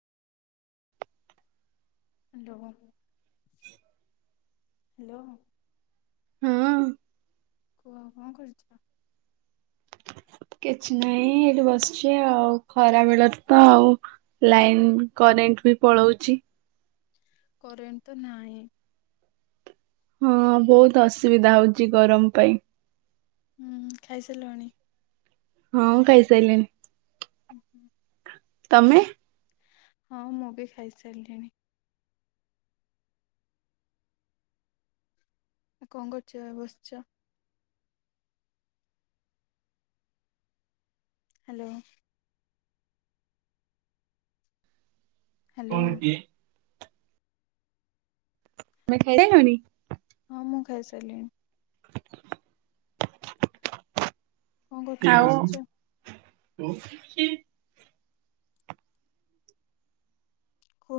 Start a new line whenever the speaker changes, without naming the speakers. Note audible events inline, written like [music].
[unintelligible] Hello.
ହଁ
କୁହ କଣ କରୁଛ।
କିଛି ନାହିଁ ଏଠି ବସିଛି ଆଉ ଖରା ବେଳ ତ ଆଉ। ଲାଇନ୍ କରେଣ୍ଟ ବି ପଳଉଛି।
କରେଣ୍ଟ ତ ନାହିଁ।
ହଁ ବହୁତ୍ ଅସୁବିଧା ହଉଛି ଗରମ ପାଇଁ।
ହୁଁ, ଖାଇସାରିଲଣି।
ହଁ, ଖାଇସାଇଲିଣି।
[unintelligible]
ତମେ।
ହଁ ମୁଁ ବି ଖାଇସାରିଲିଣି। ଆଉ କଣ କରୁଛ ବସ୍‌ଛ। ହ୍ୟାଲୋ। ହ୍ୟାଲୋ ହଁ
[unintelligible] ତମେ ଖାଇ ସାଇଲନି।।
ହଁ ମୁଁ ଖାଇ ସାରିଲିଣି। କଣ କରୁଛ ବସିଛ?
ଆଉ [unintelligible]